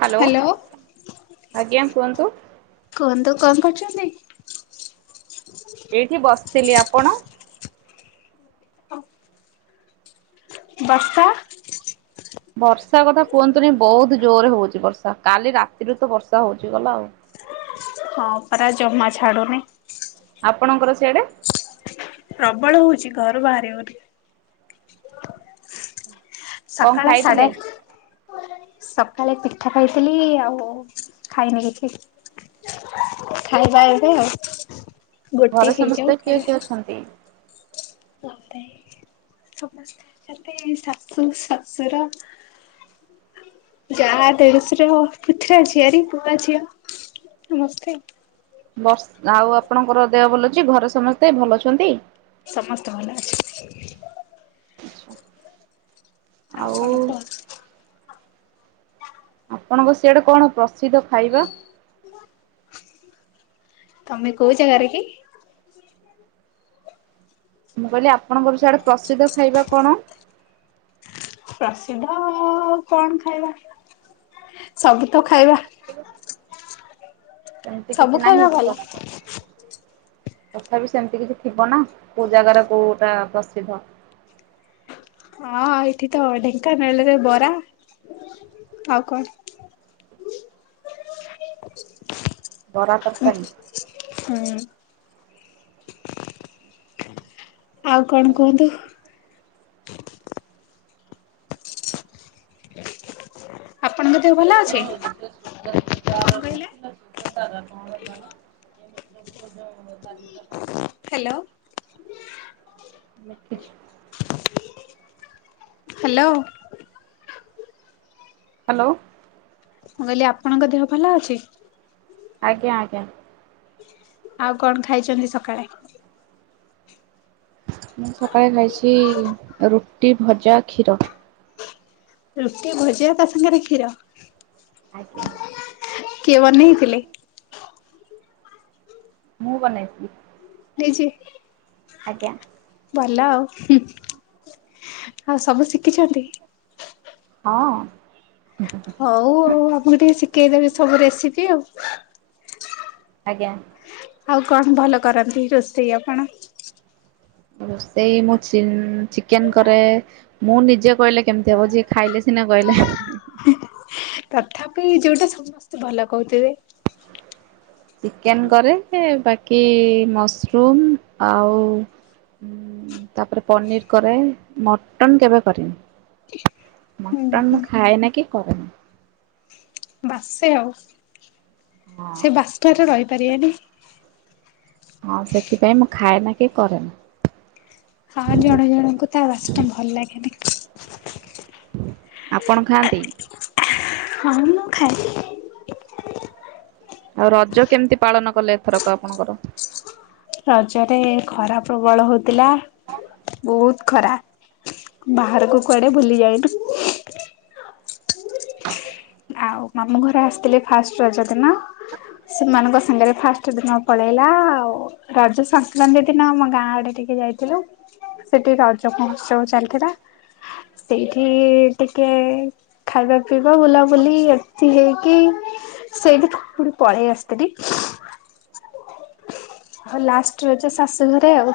Hello hello ଆଜ୍ଞା କୁହନ୍ତୁ। କୁହନ୍ତୁ କଣ କରୁଛନ୍ତି? ଏଇଠି ବସିଥିଲି। ଆପଣ? ହ [inaudible] ବର୍ଷା ବର୍ଷା କଥା କୁହନ୍ତୁନି ବହୁତୁ ଜୋରେ ହଉଛି ବର୍ଷା। କାଲି ରାତିରୁ ତ ବର୍ଷା ହଉଛି ଗଲା ଆଉ। ହଁ ପରା ଜମା ଛାଡ଼ୁନି। ଆପଣଙ୍କର ସିଆଡେ ପ୍ରବଳ ହେଉଛି ଘରୁ ବାହାରିଉନି। କଣ ସକାଳ ସାଢ଼େ ଖାଇଥିଲେ? ସକାଳେ ପିଠା ଖାଇଥିଲି ଆଉ ଖାଇନି କିଛି। ଖାଇବା ଏବେ ଆଉ। ଗୋଟେ ଘରେ ହେଇଯାଉ ସମସ୍ତେ କିଏ ଖାଇବା। କିଏ ଅଛନ୍ତି? [unintelligible] ସମସ୍ତେ ଅଛନ୍ତି ଶାଶୁ ଶଶୁର। ଜା ଦେଢସୁର ପୁତୁ ରା ଝିଅରି ପୁଅ ଝିଅ ନମସ୍େ [unintelligible] ବର୍ଷ ଆଉ ଆପଣଙ୍କର ଦେହ ଭଲ ଅଛି ଘରେ ସମସ୍ତେ ଭଲ ଅଛନ୍ତି? ସମସ୍ତେ ଭଲ ଅଛନ୍ତି। [inaudible] ଆଉ କଣ କୁହ? [inaudible] ଆପଣଙ୍କ ସିଆଡେ କଣ ପ୍ରସିଦ୍ଧ ଖାଇବା? ତମେ କ‌ଉ ଜାଗାରେ କି? ମୁଁ କହିଲି ଆପଣଙ୍କର ସି ଆଡେ ପ୍ରସିଦ୍ଧ ଖାଇବା କଣ? ପ୍ରସିଦ୍ଧ କଣ ଖାଇବା? ସବୁ ତ ଖାଇବା। ସେମିତି ସବୁ କିଛି ନାହିଁ ଖାଇବା ଭଲ। ପ୍ରସିଦ୍ଧ। ତଥାପି ସେମିତି କିଛି ଥିବ ନା କୋଉ ଜାଗାରେ କୋଉଟା ପ୍ରସିଦ୍ଧ। ହଁ ଏଇଠି ତ ଢେଙ୍କାନାଳରେ ବରା ଆଉ କଣ ବରା ତରକାରୀ। ହୁଁ। ଆଉ କଣ କୁହନ୍ତୁ? ଆପଣଙ୍କ ଦେହ ଭଲ ଅଛି? ତାର କଣ ଲଖିଲାର କହିଲେ? କଣ [unintelligible] ଏାର [unintelligible] ହ୍ୟାଲୋ। ଲଖିଛିୁ [inaudible] ହ୍ୟାଲୋ। ହ୍ୟାଲୋ। ମୁଁ କହିଲି ଆପଣଙ୍କ ଦେହ ଭଲ ଅଛି? ଆଜ୍ଞା ଆଜ୍ଞା। ଆଉ କଣ ଖାଇଛନ୍ତି ସକାଳେ? ମୁଁ ସକାଳେ ଖାଇଛି ରୁଟି, ଭଜା, କ୍ଷୀର। ରୁଟି ଭଜା ତା ସାଙ୍ଗରେ କ୍ଷୀର। ଆଜ୍ଞ [inaudible] କିଏ ବନେଇଥିଲେ? ମୁଁ ବନେଇଥିଲି। ଦେଇଛି ଆଜ୍ଞା ଭଲ ଆଉ ହୁଁ ଆଉ ସବୁ ଶିଖିଛନ୍ତି। ହଁ ହଉ ଆଉ ଆମକୁ ଟିକେ ଶିଖେଇଦେବେ ସବୁ ରେସିପି ଆଉ। ଆଜ୍ଞା ଆଉ କଣ ଭଲ କରନ୍ତି ରୋଷେଇ ଆପଣ? ରୋଷେଇ ମୁଁ ଚିନ୍ ଚିକେନ୍ କରେ। ମୁଁ ନିଜେ କହିଲେ କେମିତି ହବ। ଯିଏ ଖାଇଲେ ସିନା କହିଲେ ତଥାପି ଯୋଉଟା ସମସ୍ତେ ଭଲ କହୁଥିବେ। ଚିକେନ କରେ ବାକି ମସରୁମ ଆଉ ତାପରେ ପନିରି କରେ। ମଟନ୍ କେବେ କରିନି। ମଟନ୍ ହୁଁ ମୁଁ ଖାଏ ନା କିି କରେନି। ବାସେ ଆଉ ହଁ ସେ ବାସ୍ନାରେ ରହିପାରିବେନି। ହଁ ସେଥିପାଇଁ ମୁଁ ଖାଏ ନା କି କରେନା। ହଁ ଜଣେ ଜଣଙ୍କୁ ତା ବାସ୍ନା ଭଲ ଲାଗେନି। ଆପଣ ଖାଆନ୍ତି। ହଁ ମୁଁ ଖାଏ। ଆଉ ରଜ କେମିତି ପାଳନ କଲେ ଏଥରକ ଆପଣଙ୍କର। ରଜରେ ଖରା ପ୍ରବଳ ହଉଥିଲା ବହୁତ। ଖରା ବାହାରକୁ କୁଆଡ଼େ ବୁଲି ଯାଇନୁ। ଆଉ ମାମୁଁ ଘର ଆସିଥିଲେ ଫାଷ୍ଟ ରଜ ଦିନ। ସେମାନଙ୍କ ସାଙ୍ଗରେ ଫାଷ୍ଟ ଦିନ ପଳେଇଲା ଆଉ। ରଜ ସଂକ୍ରାନ୍ତି ଦିନ ଆମ ଗାଁ ଆଡ଼େ ଟିକେ ଯାଇଥିଲୁ। ସେଠି ରଜ ମହୋତ୍ସବ ଚାଲିଥିଲା। ସେଇଠି ଟିକେ ଖାଇବା ପିଇବା ବୁଲା ବୁଲି ଏଠି ହେଇକି ସେଇଠି ପୁଣି ପଳେଇ ଆସିଥିଲି। ଆଉ ଲାଷ୍ଟ୍ ରଜ ଶାଶୁ ଘରେ ଆଉ।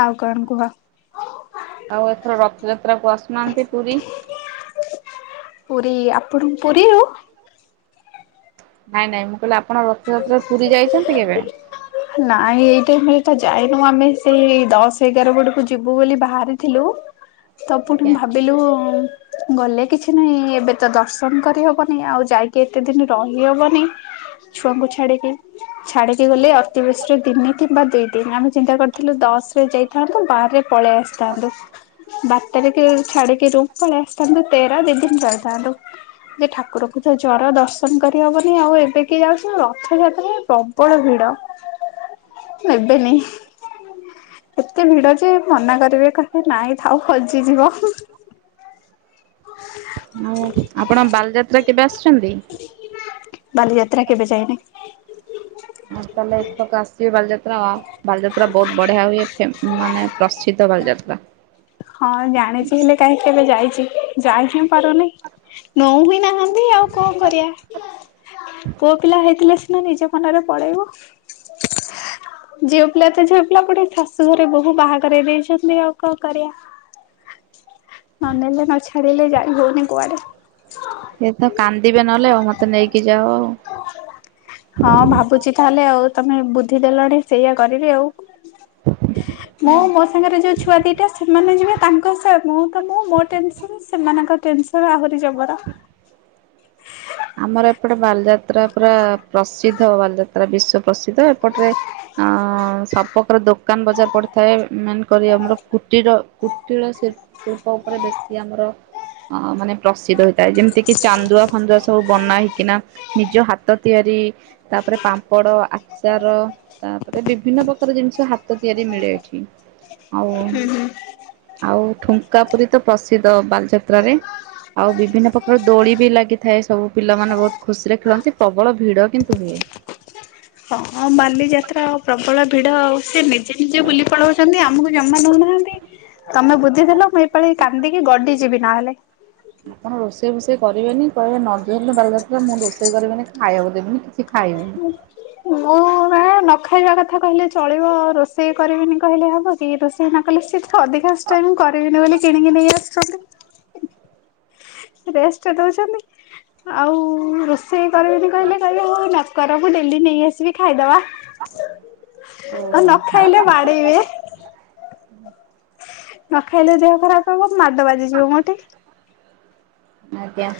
ଆଉ କଣ କୁହ? ଆଉ ଏଥର ରଥଯାତ୍ରାକୁ ଆସୁନାହାନ୍ତି ପୁରୀ। ପୁରୀ ଆପଣ ପୁରୀରୁ ନାଇଁ ନାଇଁ ମୁଁ କହିଲି ଆପଣ ରଥଯାତ୍ରାରେ ପୁରୀ ଯାଇଛନ୍ତି କେବେ? ନାଇଁ ଏଇ ଟାଇମରେ ତ ଯାଇନୁ ଆମେ ସେଇ ଦଶ ଏଗାର ଆଡ଼କୁ ଯିବୁ ବୋଲି ବାହାରି ଥିଲୁ ତ ପୁଣି ଆଜ୍ଞା। ଭାବିଲୁ ଗଲେ କିଛି ନାହିଁ ଏବେ ତ ଦର୍ଶନ କରିହବନି ଆଉ ଯାଇକି ଏତେ ଦିନ୍ ରହିହବନି। ଛୁଆଙ୍କୁ ଛାଡ଼ିକି ଛାଡ଼ିକି ଗଲେ ଅତିବେଶୀରେ ଦିନେ କିମ୍ବା ଦି ଦିନି। ଆମେ ଚିନ୍ତା କର ଥିଲୁ ଦଶ ରେ ଯାଇଥାନ୍ତୁ ବାରରେ ପଳେଇ ଆସିଥାନ୍ତୁ। ବାର ତାରିଖିରେ ଛାଡିକି ରୁମ୍ ପଳେଇ ଆସିଥାନ୍ତୁ ତେର ଦି ଦିନ ରହିଥାନ୍ତୁ। ଯେ ଠାକୁରଙ୍କୁ ତ ଜ୍ଜର ଦର୍ଶ ପସନ୍ଦ କରିହବନି ଆଉ ଏବେ କିଏ ଯାଉଚି ରଥଯାତ୍ରା ପ୍ରବଳ ଭିଡ଼। ନେବେନି ଏତେ ଭିଡ଼ ଯେ ମନା କରିବେ କହିଲେ ନାଇଁ ଥାଉ ହଜିଯିବ। ଆଉ ଆପଣ ବାଲିଯାତ୍ରା କେବେ ଆସଚନ୍ତି? ବାଲିଯାତ୍ରା କେବେ ଯାଇ ନାହିଁ। ଆସେ ତାହେଲେ ଏଥରକ ଆସିିବେ ବାଲିଯାତ୍ରା ଆଁ ବାଲିଯାତ୍ରା ବହୁତ ବଢିଆ ହୁଏ, ହେ ମାନେ ପ୍ରସିଦ୍ଧ ବାଲିଯାତ୍ରା। ହଁ ଜାଣିଛି ହେଲେ କାହିଁକି କେବେ ଯାଇଚି। ଯାଇ ହିଁ ପାରୁନି ନଉ ହି ନାହାନ୍ତି ଆଉ କଣ କରିବା। ପୁଅ ପିଲା ହେଇଥିଲେ ସିନା ନିଜ ମନରେ ପଳେଇବୁ। ଝିଅ ପିଲା ତ ଝିଅ ପିଲା ପୁଣି ଶାଶୁ ଘରେ ବୋହୁ ବାହା କରେଇ ଦେଇଛନ୍ତି ଆଉ କଣ କରିବା। ନ ନେଲେ ନ ଛାଡିଲେ ଯାଇ ହଉନି କୁଆଡେ। ଏ ତ କାନ୍ଦିବେ ନହେଲେ ଆଉ ମତେ ନେଇକି ଯାଅ। ହଁ ଭାବୁଛି ତାହେଲେ ଆଉ ତମେ ବୁଦ୍ଧିଦେଲଣି ସେଇଆ କରିବି ଆଉ। ମୁଁ ମୋ ସାଙ୍ଗରେ ଯୋଉ ଛୁଆ ଦିଟା ସେମାନେ ଯିବେ ତାଙ୍କ ସେବୁ ତ ମୁଁ ମୋ ଟେନସନ୍ ସେମାନଙ୍କ ଟେନସନ୍ ଆହୁରି ଯବର। ଆମର ଏପଟେ ବାଲିଯାତ୍ରା ପୁରା ପ୍ରସିଦ୍ଧ ବାଲିଯାତ୍ରା ବିଶ୍ଵ ପ୍ରସିଦ୍ଧ ଏପଟରେ ଆ ସବକାର ଦୋକାନ ବଜାର ପଡିଥାଏ, ମେନ୍ କରି ଆମର କୁଟୀର କୁଟୀର ଶିଳ ଶିଳ୍ପ ଉପରେ ବେଶୀ ଆମର ଅ ମାନେ ପ୍ରସିଦ୍ଧ ହେଇଥାଏ ଯେମିତି କି ଚାନ୍ଦୁଆ ଫାନ୍ଦୁଆ ସ ସବୁ ବନା ହେଇକିନା ନିଜ ହାତ ତିଆରି ତାପରେ ପାମ୍ପଡ଼, ଆଚାର ତାପରେ ବିଭିନ୍ନ ପ୍ରକାର ଜିନିଷ ହାତ ତିଆରି ମିଳେ ଏଠି। ଆଉ ହୁଁ ହୁଁ ଆଉ ଠୁଙ୍କା ପୁରୀ ତ ପ୍ରସିଦ୍ଧ ବାଲିଯାତ୍ରାରେ। ଆଉ ବିଭିନ୍ନ ପ୍ରକାର ଦୋଳି ବି ଲାଗିଥାଏ। ସବୁ ପିଲାମାନେ ବହୁତ ଖୁସିରେ ଖେଳନ୍ତି, ପ୍ରବଳ ଭିଡ଼ କିନ୍ତୁ ହୁଏ। ହଁ ବାଲିଯାତ୍ରା ପ୍ରବଳ ଭିଡ ଆଉ ସେ ନିଜେ ନିଜେ ବୁଲି ପଳାଉଚନ୍ତି ଆମକୁ ଜମା ନଉନାହାନ୍ତି ତମେ ବୁଦ୍ଧିଦେଲ ମୁଁ ଏପାଳି କାନ୍ଦିକି ଗଡି ଯିବି ନହେଲେ। ଆପଣ ରୋଷେଇ ଫୋଷେଇ କରିବେନି, କହିବେ ନଜରଲେ ବାଲିଯାତ୍ରା ମୁଁ ରୋଷେଇ କରିବିନି, ଖାଇବାକୁ ଦେବିନି, କିଛି ଖାଇବିନି। ମୁଁ ବା ନ ଖାଇବା କଥା କହିଲେ ଚଳିବ ଆଉ ରୋଷେଇ କରିବିନି କହିଲେ ହବ କି ରୋଷେଇ ନ କଲେ ସି ଅଧିକାଂଶ ଟାଇମ୍ ମୁଁ କରିବିନି ବୋଲି କିଣିକି ନେଇ ଆସୁଚନ୍ତି। ରେଷ୍ଟ ଦଉଚନ୍ତି, ଆଉ ରୋ ଷେଇ କରିବିନି କହିଲେ କହିବେ ହଁ ହଉ ନକର ମୁଁ ଡେଲି ନେଇ ଆସିବି ଖାଇଦବା। ଆଉ ଓହୋ ନ ଆଚ୍ଛା ଖାଇଲେ ବାଡେଇବେ। ନ ଖାଇଲେ ଦେହ ଖରାପ ହବ ମାଡ ବାଜିଯିବ ମୋଠି। ଆଜ୍ଞା।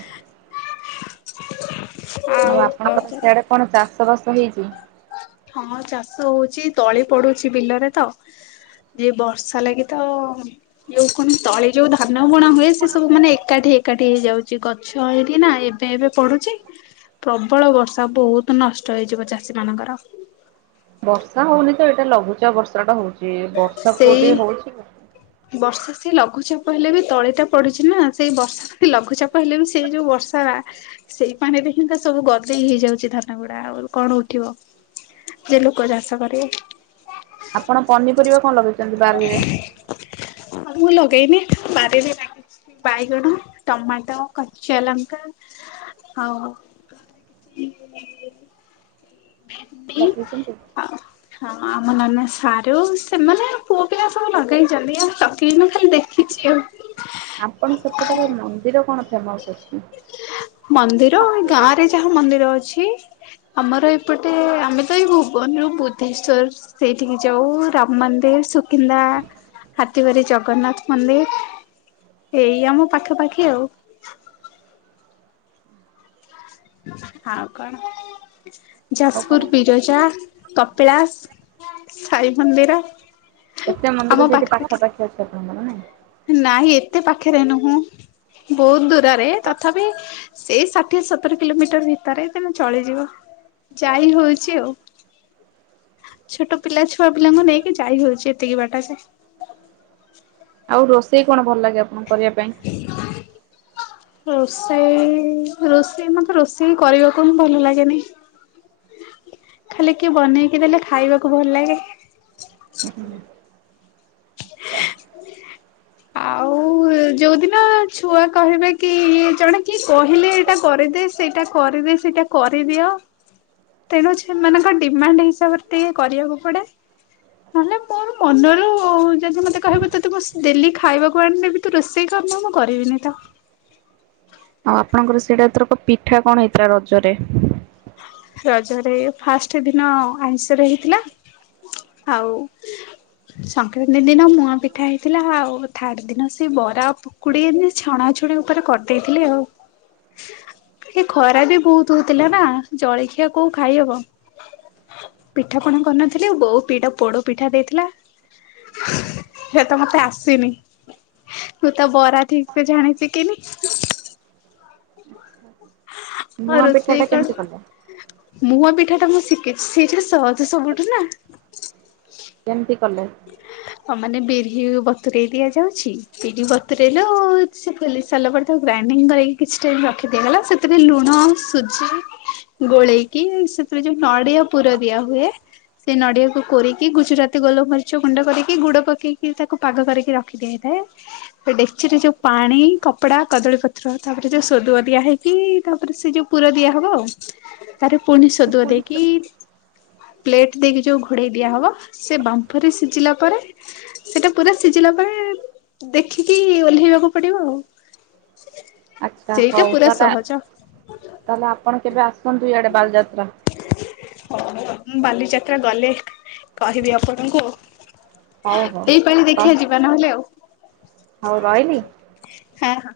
ଆଉ କଣ ଆପଣଙ୍କର କରିବା। ସେଆଡେ କଣ ଚାଷ ବାସ ହେଇଚି? ହଁ ଚାଷ ହଉଛି, ତଳି ପଡୁଛି ବିଲରେ ତ। ଯେ ବର୍ଷା ଲାଗି ତ ଯୋଉ କଣ ତଳେ ଯୋଉ ଧାନ ବୁଣା ହୁଏ ସେ ସବୁ ମାନେ ଏକାଠି ହେଇ ଏକାଠି ହେଇଯାଉଛି ଗଛ ଏଇଠି ନା ଏବେ ଏବେ ପଡୁଛି। ପ୍ରବଳ ବର୍ଷା ବହୁତ ନଷ୍ଟ ହେଇଯିବ ଚାଷୀ ମାନଙ୍କର। ବର୍ଷା ହଉନି ତ ଏଇଟା ଲଘୁଚାପ ବର୍ଷା ଟା ହଉଛି ବର୍ଷା ପୁ ସେଇ ଟିକେ ହଉଛି। ବର୍ଷା ସେ ଲଘୁଚାପ ହେଲେ ବି ତଳି ଟା ପଡିଛି ନା ସେଇ ବର୍ଷା ଲଘୁଚାପ ହେଲେ ବି ସେଇ ଯୋଉ ବର୍ଷା ବା। ସେଇ ପାଣିରେ ହିଁ ତ ସବୁ ଗଦେଇ ହେଇଯାଉଛି ଧାନ ଗୁଡା, ଆଉ କଣ ଉଠିବ। କେତେ ଲୋକ ଚାଷ କରିବେ। ଆପଣ ପନିପରିବା କଣ ଲଗେଇଛନ୍ତି? ବାରିରେ ଆ ମୁଁ ଲେଇନି ବାରିରେ ସାଗ ବାଇଗଣ ଟମାଟୋ କଚା ଲଙ୍କା ଆଉ [inaudible] ଭିଣ୍ଡି ଲଗେଇଛନ୍ତି? ଆଉ ହଁ ଆମ ନାନା ସାରୁ ସେମାନେ ପୁଅ ପିଲା ସବୁ ଲଗେଇଛନ୍ତି ଆଉ ଚକି ନ ଖାନ୍ତେ ଆପଣ ସେପଟରେ ମନ୍ଦିର କଣ ଫେମସ ଅଛି? ମନ୍ଦିର ଏ ଗାଁ ରେ ଯାହା ମନ୍ଦିର ଅଛି ଆମାର ଏ ଏପଟେ ଆମେ ତ ଏଇ ଭୁବନରୁ ବୁଦ୍ଧେଶ୍ୱଵର ସେଇଠିକି ଯାଉ ରାମ ମନ୍ଦିର, ସୁକିନ୍ଦା ହାତୀ ଭାର ଜଗନ୍ନାଥ ମନ୍ଦିର ଏଇ ଆମ ପାଖାପାଖି ଆଉ। ଆଉ କଣ ଆଉ ଯାଜପୁର କଣ ବିର - ପଜା ନ୍ତ୍ତୁ ରକ କପିଳାସ ସାଇ ମନ୍ଦିର। ଏତେ ମନ୍ଦିର ଆମ ସେଇଠି ପାଖା ପାଖିରେ ପାଖାପାଖି ଅଛି ଆପଣଙ୍କର ନାଇଇଁମନ ଫିଟ୍ ନାଇଁ ଏତେ ପାଖରେ ନୁହଁ ବହୁତ ଦୂରରେ ତଥାପି ସେଇ ଠିଏ ସତର କିଲୋମିଟର ଭିତରେ ତମେ ଚଳିଯିବ ଯାଇ ହଉଛି ଆଉ। ଛୋଟ ପିଲା ଛୁଆ ପିଲାଙ୍କୁ ନେଇକି ଯାଇ ହଉଛି ଏତିକି ବାଟରେ। ଆଉ ରୋଷେଇ କଣ ଭଲ ଲାଗେ ଆପଣଙ୍କୁ କରିବା ପାଇଁ। ରୋଷେଇ ରୋଷେଇ ମତେ ରୋଷେଇ କରିବାକୁ ହିଁ ଭଲ ଲାଗେନି। ଖାଲି କିଏ ବନେଇକି ଦେଲେ ଖାଇବାକୁ ଭଲ ଲାଗେ। [inaudible] ଆଉ ଯୋଉ ଦିନ ଛୁଆ କହିବେ କି ଇଏ ଜଣେ କିଏ କହିଲେ ଏଇଟା କରିଦେ ସେଇଟା କରିଦେ ସେଇଟା କରିଦିଅ ତେଣୁ ସେମାନଙ୍କ ଡିମାଣ୍ଡ ହିସାବରେ ଟିକେ କରିବାକୁ ପଡେ। ନହେଲେ ମୋର ମନରୁ ଯଦି ମତେ କହିବ ତତେ ମୁଁ ଡେଲି ଖାଇବାକୁ ଆଣିଲେ ବି ତୁ ରୋଷେଇ କାମ ମୁଁ କରିବିନି ତ। ଆଉ ଆପଣଙ୍କର ସେଇଟା ଧର ପିଠା କଣ ହେଇଥିଲା ରଜରେ। ରଜରେ ଫାଷ୍ଟ ଦିନ ଆଇଁଷରେ ହେଇଥିଲା ଆଉ ସଂକ୍ରାନ୍ତି ଦିନ ମୁଆଁ ପିଠା ହେଇଥିଲା ଆଉ ଥାର୍ଡ ଦିନ ସେ ବରା ଆଉ ଖୁଡି ଏମତି ଛଣାଛୁଣି ଉପରେ କରି ଦେଇଥିଲି ଆଉ। ସେ ଖରା ବି ବହୁତ ହଉଥିଲା ନା ଜଳଖିଆ କ ଖାଇହବ। ପିଠା ପଣା କରିନଥିଲି ବୋଉ ଦିଟା ପିଠା ପୋଡ ପିଠା ଦେଇଥିଲା ସେ ତ ମତେ ଆସେନି। ମୁଁ ତ ବରା ଠିକ୍ ସେ ଜାଣି ଶିକିନି। ହଁ, ମୁଆଁ ପିଠା ରୋଷେଇ ଟା କେମିତି କଲେ କଣ ମୁହଁ ପିଠା ଟା ମୁଁ ଶିଖେଇଛି ସେଇଟା ସହଜ ସବୁଠୁ ନା କେମିତି କଲେ? ହଁ ମାନେ ବିରି ବତରେଇ ଦିଆଯାଉଛି। ପରି ବତୁରେଇଲୁ ସେ ଫୁଲି ସରିଲା ପରେ ତାକୁ ଗ୍ରାଇଙ୍ଗ କରି କିଛି ଟାଇମ୍ ରଖିଦିଗଲା ସେ ସେଥିରେ ଲୁଣ ସୁଜି ଗୋଳେଇକି ସେଥିରେ ଯୋଉ ନଡିଆ ପୁର ଦିଆ ହୁଏ। ସେ ନଡିଆକୁୁ କୋିରିକି ଗୁଜୁରାତି ଗୋଲ୍ ମରିଚ ଯଉ ଗୁଣ୍ଡ କରିକି ଗୁଡ଼ ପକେଇକି ତାକୁ ପାଗ କରିକି ରଖି ଦିଆ ହେଇଥାଏ। ସେ ଡେକ୍ଚିରେ ଯଉ ପାଣି, କପଡା, କଦଳୀପତ୍ର ତାପରେ ଯଉ ସୋଦୁଅ ଦିଆ ହେଇ କି ତାପରେ ସେ ଯଉ ପୁର ଦିଆ ହବ ଆଉ। ତାରେ ପୁଣି ସୋଦୁଆ ଦେଇକି ପ୍ଲେଟ ଦେଇକି ଯଉ ଘୋଡେଇ ଦିଆ ହବ ସେ ବାମ୍ଫରେ ସିଝିଲା ପରେ ସେଟା ପୁରା ସିଜିଲା ପରେ ଦେଖିକି ଓହ୍ଲେଇବାକୁ ପଡିବ ଆଉ। ଆଚ୍ଛା ସେଇଟା ହଉ ପୁରା ତାହେଲେ ସହଜ। ତାହେଲେ ଆପଣ କେବେ ଆସନ୍ତୁ ଇଆଡେ ବାଲଯାତ୍ରା। ହ ମୁଁ ବାଲିଯାତ୍ରା ଗଲେ କହିବି ଆପଣଙ୍କୁ। ଏଇପାଳି ଦେଖିଆ ଯିବା ନହେଲେ ଆଉ। ହଉ ରହବି? ହଁ ହଁ।